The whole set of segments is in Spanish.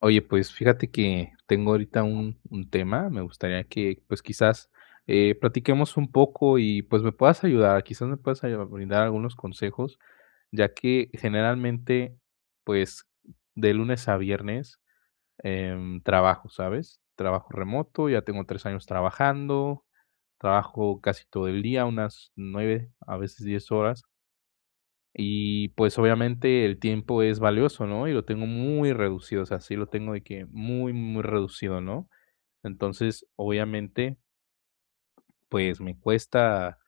Oye, pues fíjate que tengo ahorita un tema. Me gustaría que, pues, quizás platiquemos un poco y pues me puedas ayudar, quizás me puedas brindar algunos consejos, ya que generalmente, pues, de lunes a viernes trabajo, ¿sabes? Trabajo remoto, ya tengo 3 años trabajando, trabajo casi todo el día, unas 9, a veces 10 horas. Y, pues, obviamente el tiempo es valioso, ¿no? Y lo tengo muy reducido, o sea, sí lo tengo de que muy, muy reducido, ¿no? Entonces, obviamente, pues, me cuesta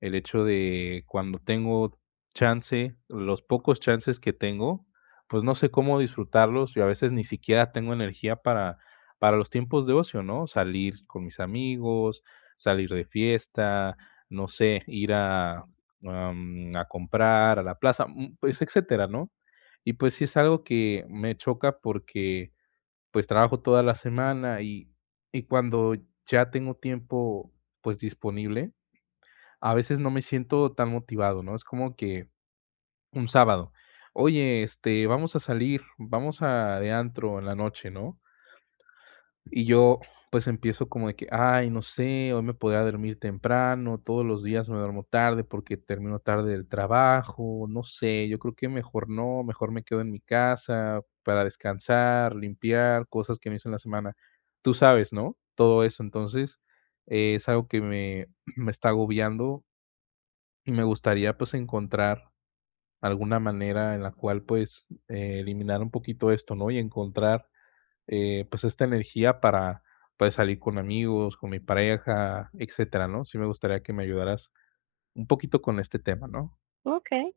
el hecho de cuando tengo chance, los pocos chances que tengo, pues, no sé cómo disfrutarlos, y a veces ni siquiera tengo energía para los tiempos de ocio, ¿no? Salir con mis amigos, salir de fiesta, no sé, a comprar a la plaza, pues, etcétera, ¿no? Y, pues, sí es algo que me choca porque, pues, trabajo toda la semana y cuando ya tengo tiempo, pues, disponible, a veces no me siento tan motivado, ¿no? Es como que un sábado, oye, este, vamos a salir, vamos a de antro en la noche, ¿no? Y yo, pues empiezo como de que, ay, no sé, hoy me podría dormir temprano, todos los días me duermo tarde porque termino tarde del trabajo, no sé, yo creo que mejor no, mejor me quedo en mi casa para descansar, limpiar, cosas que no hice en la semana. Tú sabes, ¿no? Todo eso. Entonces, es algo que me está agobiando y me gustaría, pues, encontrar alguna manera en la cual, pues, eliminar un poquito esto, ¿no? Y encontrar, pues, esta energía para, pues, salir con amigos, con mi pareja, etcétera, ¿no? Sí me gustaría que me ayudaras un poquito con este tema, ¿no? Okey.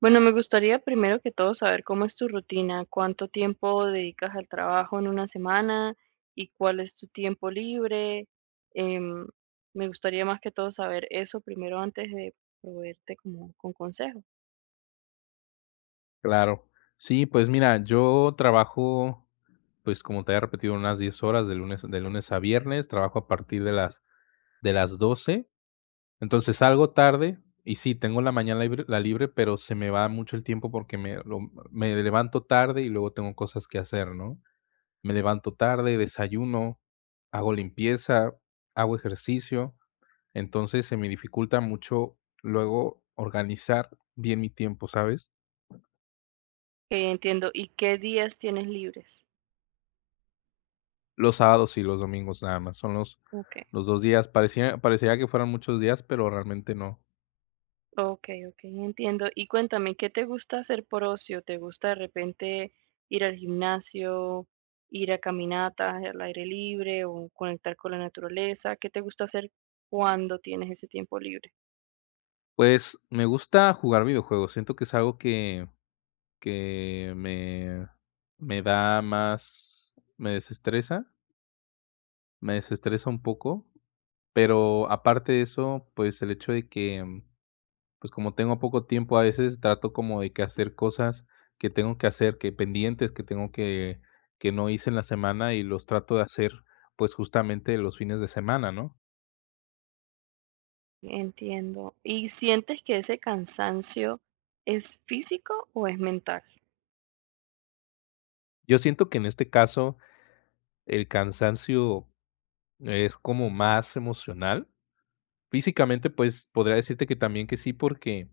Bueno, me gustaría primero que todo saber cómo es tu rutina, cuánto tiempo dedicas al trabajo en una semana y cuál es tu tiempo libre. Em, Me gustaría más que todo saber eso primero antes de proveerte como con consejo, Claro. Sí, pues mira, yo trabajo, pues como te había repetido, unas 10 horas de lunes a viernes, trabajo a partir de de las 12:00. Entonces salgo tarde y sí, tengo la mañana libre, la libre, pero se me va mucho el tiempo porque me levanto tarde y luego tengo cosas que hacer, ¿no? Me levanto tarde, desayuno, hago limpieza, hago ejercicio, entonces se me dificulta mucho luego organizar bien mi tiempo, ¿sabes? que entiendo. ¿Y qué días tienes libres? Los sábados y los domingos nada más, son Okey. los 2 días, parecería que fueran muchos días, pero realmente no. Okey, okey, entiendo. Y cuéntame, ¿qué te gusta hacer por ocio? ¿Te gusta de repente ir al gimnasio, ir a caminatas al aire libre o conectar con la naturaleza? ¿Qué te gusta hacer cuando tienes ese tiempo libre? Pues me gusta jugar videojuegos, siento que es algo que me da más, me desestresa un poco, pero aparte de eso, pues el hecho de que, pues como tengo poco tiempo a veces, trato como de que hacer cosas que tengo que hacer, que pendientes que tengo que no hice en la semana y los trato de hacer pues justamente los fines de semana, ¿no? Entiendo. ¿Y sientes que ese cansancio es físico o es mental? Yo siento que en este caso el cansancio es como más emocional. Físicamente, pues podría decirte que también que sí, porque,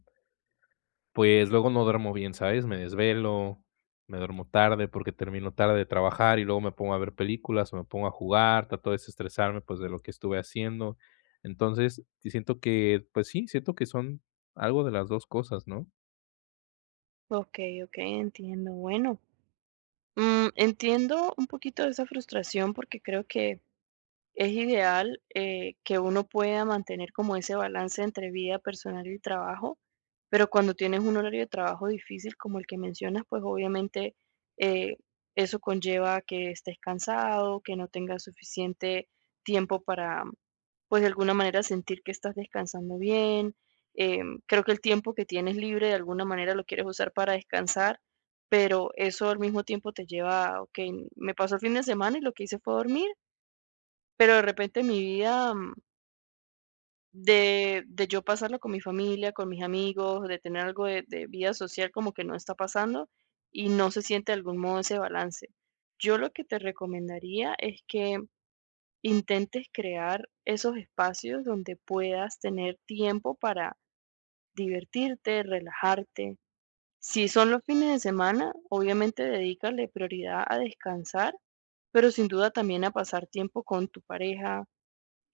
pues, luego no duermo bien, ¿sabes? Me desvelo, me duermo tarde porque termino tarde de trabajar y luego me pongo a ver películas o me pongo a jugar, trato de desestresarme, pues, de lo que estuve haciendo. Entonces, sí siento que, pues sí, siento que son algo de las dos cosas, ¿no? Okey, okey, entiendo. Bueno, entiendo un poquito de esa frustración porque creo que es ideal, que uno pueda mantener como ese balance entre vida personal y trabajo, pero cuando tienes un horario de trabajo difícil como el que mencionas, pues obviamente, eh, eso conlleva que estés cansado, que no tengas suficiente tiempo para, pues, de alguna manera sentir que estás descansando bien. Creo que el tiempo que tienes libre de alguna manera lo quieres usar para descansar, pero eso al mismo tiempo te lleva a, ok, me pasó el fin de semana y lo que hice fue dormir, pero de repente mi vida, de yo pasarla con mi familia, con mis amigos, de tener algo de vida social, como que no está pasando, y no se siente de algún modo ese balance. Yo lo que te recomendaría es que intentes crear esos espacios donde puedas tener tiempo para divertirte, relajarte. Si son los fines de semana, obviamente dedícale prioridad a descansar, pero sin duda también a pasar tiempo con tu pareja,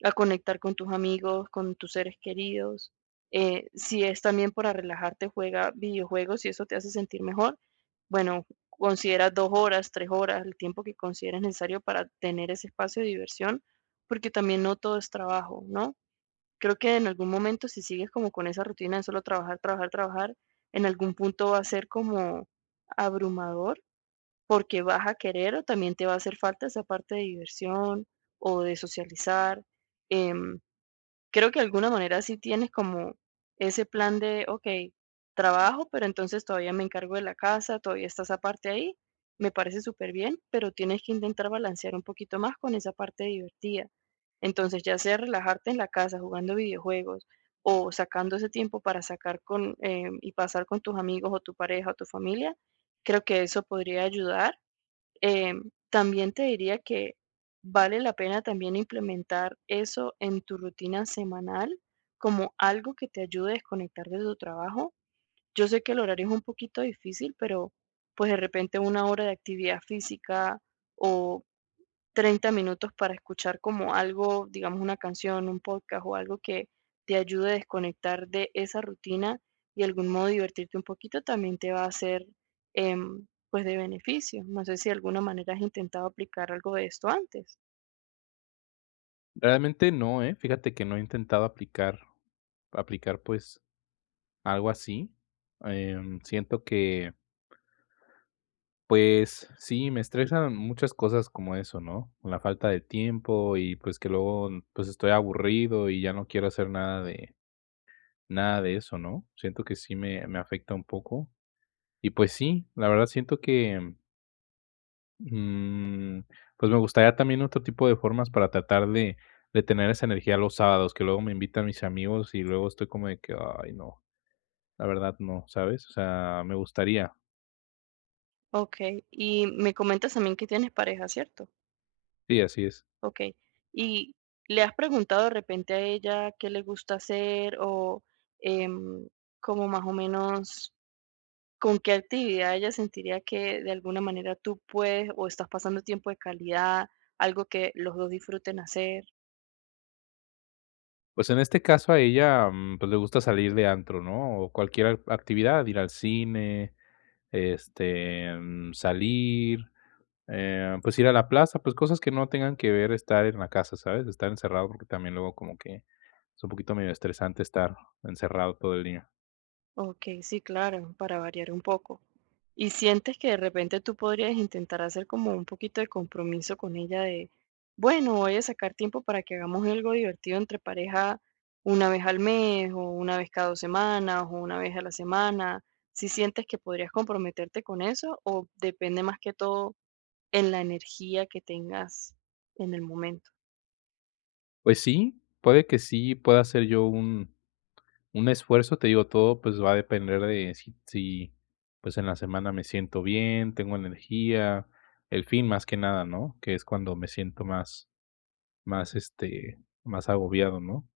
a conectar con tus amigos, con tus seres queridos. Si es también para relajarte, juega videojuegos si eso te hace sentir mejor. Bueno, considera 2 horas, 3 horas, el tiempo que consideres necesario para tener ese espacio de diversión, porque también no todo es trabajo, ¿no? Creo que en algún momento, si sigues como con esa rutina de solo trabajar, trabajar, trabajar, en algún punto va a ser como abrumador, porque vas a querer o también te va a hacer falta esa parte de diversión o de socializar. em, Creo que de alguna manera sí tienes como ese plan de, ok, trabajo, pero entonces todavía me encargo de la casa, todavía está esa parte ahí, me parece súper bien, pero tienes que intentar balancear un poquito más con esa parte divertida. Entonces, ya sea relajarte en la casa jugando videojuegos o sacando ese tiempo para sacar con y pasar con tus amigos o tu pareja o tu familia, creo que eso podría ayudar. Em, También te diría que vale la pena también implementar eso en tu rutina semanal como algo que te ayude a desconectar de tu trabajo. Yo sé que el horario es un poquito difícil, pero pues de repente 1 hora de actividad física o 30 minutos para escuchar como algo, digamos, una canción, un podcast o algo que te ayude a desconectar de esa rutina y de algún modo divertirte un poquito también te va a ser, pues, de beneficio. No sé si de alguna manera has intentado aplicar algo de esto antes. Realmente no, ¿eh? Fíjate que no he intentado aplicar pues, algo así. Siento que, pues sí, me estresan muchas cosas como eso, ¿no? La falta de tiempo y pues que luego, pues estoy aburrido y ya no quiero hacer nada de nada de eso, ¿no? Siento que sí me afecta un poco. Y pues sí, la verdad siento que, mm, pues me gustaría también otro tipo de formas para tratar de tener esa energía los sábados, que luego me invitan mis amigos y luego estoy como de que, ay, no, la verdad no, ¿sabes? O sea, me gustaría. Ok, y me comentas también que tienes pareja, ¿cierto? Sí, así es. Ok, y ¿le has preguntado de repente a ella qué le gusta hacer o, em, como más o menos, con qué actividad ella sentiría que de alguna manera tú puedes o estás pasando tiempo de calidad, algo que los dos disfruten hacer? Pues en este caso a ella, pues le gusta salir de antro, ¿no? O cualquier ac actividad, ir al cine, este, salir, pues ir a la plaza, pues cosas que no tengan que ver estar en la casa, ¿sabes? Estar encerrado, porque también luego como que es un poquito medio estresante estar encerrado todo el día. Ok, sí, claro, para variar un poco. ¿Y sientes que de repente tú podrías intentar hacer como un poquito de compromiso con ella de, bueno, voy a sacar tiempo para que hagamos algo divertido entre pareja una vez al mes o una vez cada dos semanas o una vez a la semana? Si sientes que podrías comprometerte con eso o depende más que todo en la energía que tengas en el momento. Pues sí, puede que sí pueda ser yo un esfuerzo, te digo, todo, pues, va a depender de si, pues, en la semana me siento bien, tengo energía, el fin más que nada, ¿no? Que es cuando me siento más más, este, más agobiado, ¿no?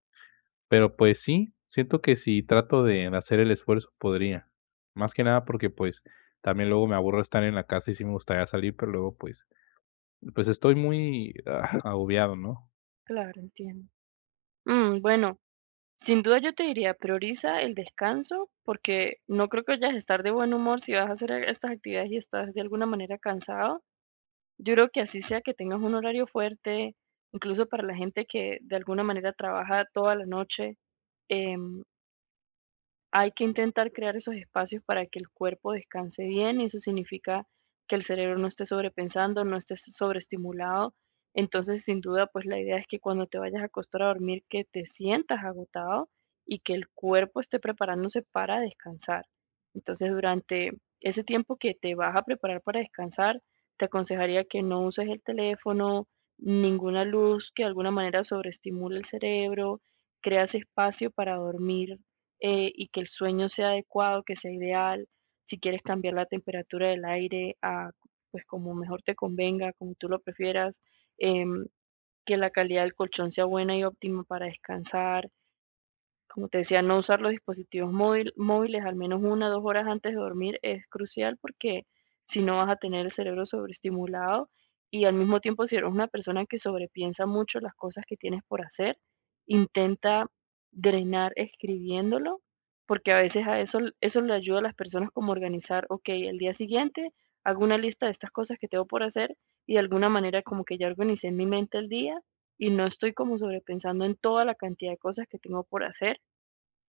Pero, pues sí, siento que si trato de hacer el esfuerzo podría. Más que nada porque, pues, también luego me aburro estar en la casa y sí me gustaría salir, pero luego, pues pues, estoy muy, agobiado, ¿no? Claro, entiendo. Bueno, sin duda yo te diría, prioriza el descanso, porque no creo que vayas a estar de buen humor si vas a hacer estas actividades y estás de alguna manera cansado. Yo creo que así sea que tengas un horario fuerte, incluso para la gente que de alguna manera trabaja toda la noche, em, hay que intentar crear esos espacios para que el cuerpo descanse bien y eso significa que el cerebro no esté sobrepensando, no esté sobreestimulado. Entonces, sin duda, pues la idea es que cuando te vayas a acostar a dormir, que te sientas agotado y que el cuerpo esté preparándose para descansar. Entonces, durante ese tiempo que te vas a preparar para descansar, te aconsejaría que no uses el teléfono, ninguna luz que de alguna manera sobreestimule el cerebro, creas espacio para dormir, y que el sueño sea adecuado, que sea ideal. Si quieres cambiar la temperatura del aire a, pues, como mejor te convenga, como tú lo prefieras, em, que la calidad del colchón sea buena y óptima para descansar. Como te decía, no usar los dispositivos móviles al menos una o dos horas antes de dormir es crucial, porque si no, vas a tener el cerebro sobreestimulado y, al mismo tiempo, si eres una persona que sobrepiensa mucho las cosas que tienes por hacer, intenta drenar escribiéndolo, porque a veces a eso le ayuda a las personas como organizar, ok, el día siguiente hago una lista de estas cosas que tengo por hacer y de alguna manera como que ya organicé en mi mente el día y no estoy como sobrepensando en toda la cantidad de cosas que tengo por hacer.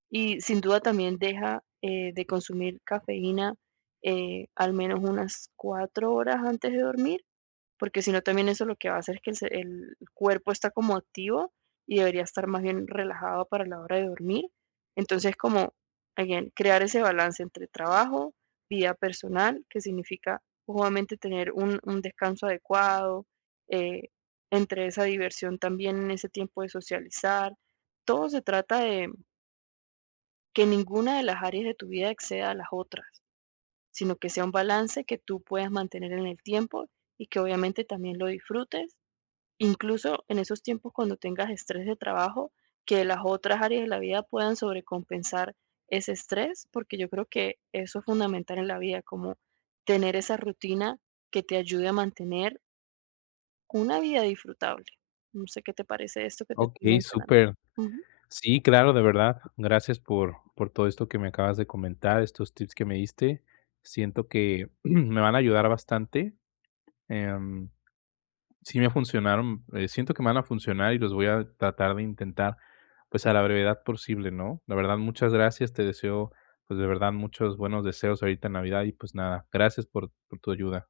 Y sin duda también deja, de consumir cafeína, al menos unas 4 horas antes de dormir, porque si no, también eso lo que va a hacer es que el ce el cuerpo está como activo y debería estar más bien relajado para la hora de dormir. Entonces, como, again, crear ese balance entre trabajo, vida personal, que significa obviamente tener un descanso adecuado, eh, entre esa diversión también en ese tiempo de socializar. Todo se trata de que ninguna de las áreas de tu vida exceda a las otras, sino que sea un balance que tú puedas mantener en el tiempo y que obviamente también lo disfrutes, incluso en esos tiempos cuando tengas estrés de trabajo, que las otras áreas de la vida puedan sobrecompensar ese estrés, porque yo creo que eso es fundamental en la vida, como tener esa rutina que te ayude a mantener una vida disfrutable. No sé qué te parece esto que te estoy Okey, mencionando. súper. Ujú. Sí, claro, de verdad. Gracias por todo esto que me acabas de comentar, estos tips que me diste. Siento que me van a ayudar bastante. em, sí me funcionaron, siento que me van a funcionar y los voy a tratar de intentar pues a la brevedad posible, ¿no? La verdad, muchas gracias. Te deseo pues de verdad muchos buenos deseos ahorita en Navidad y pues nada, gracias por tu ayuda.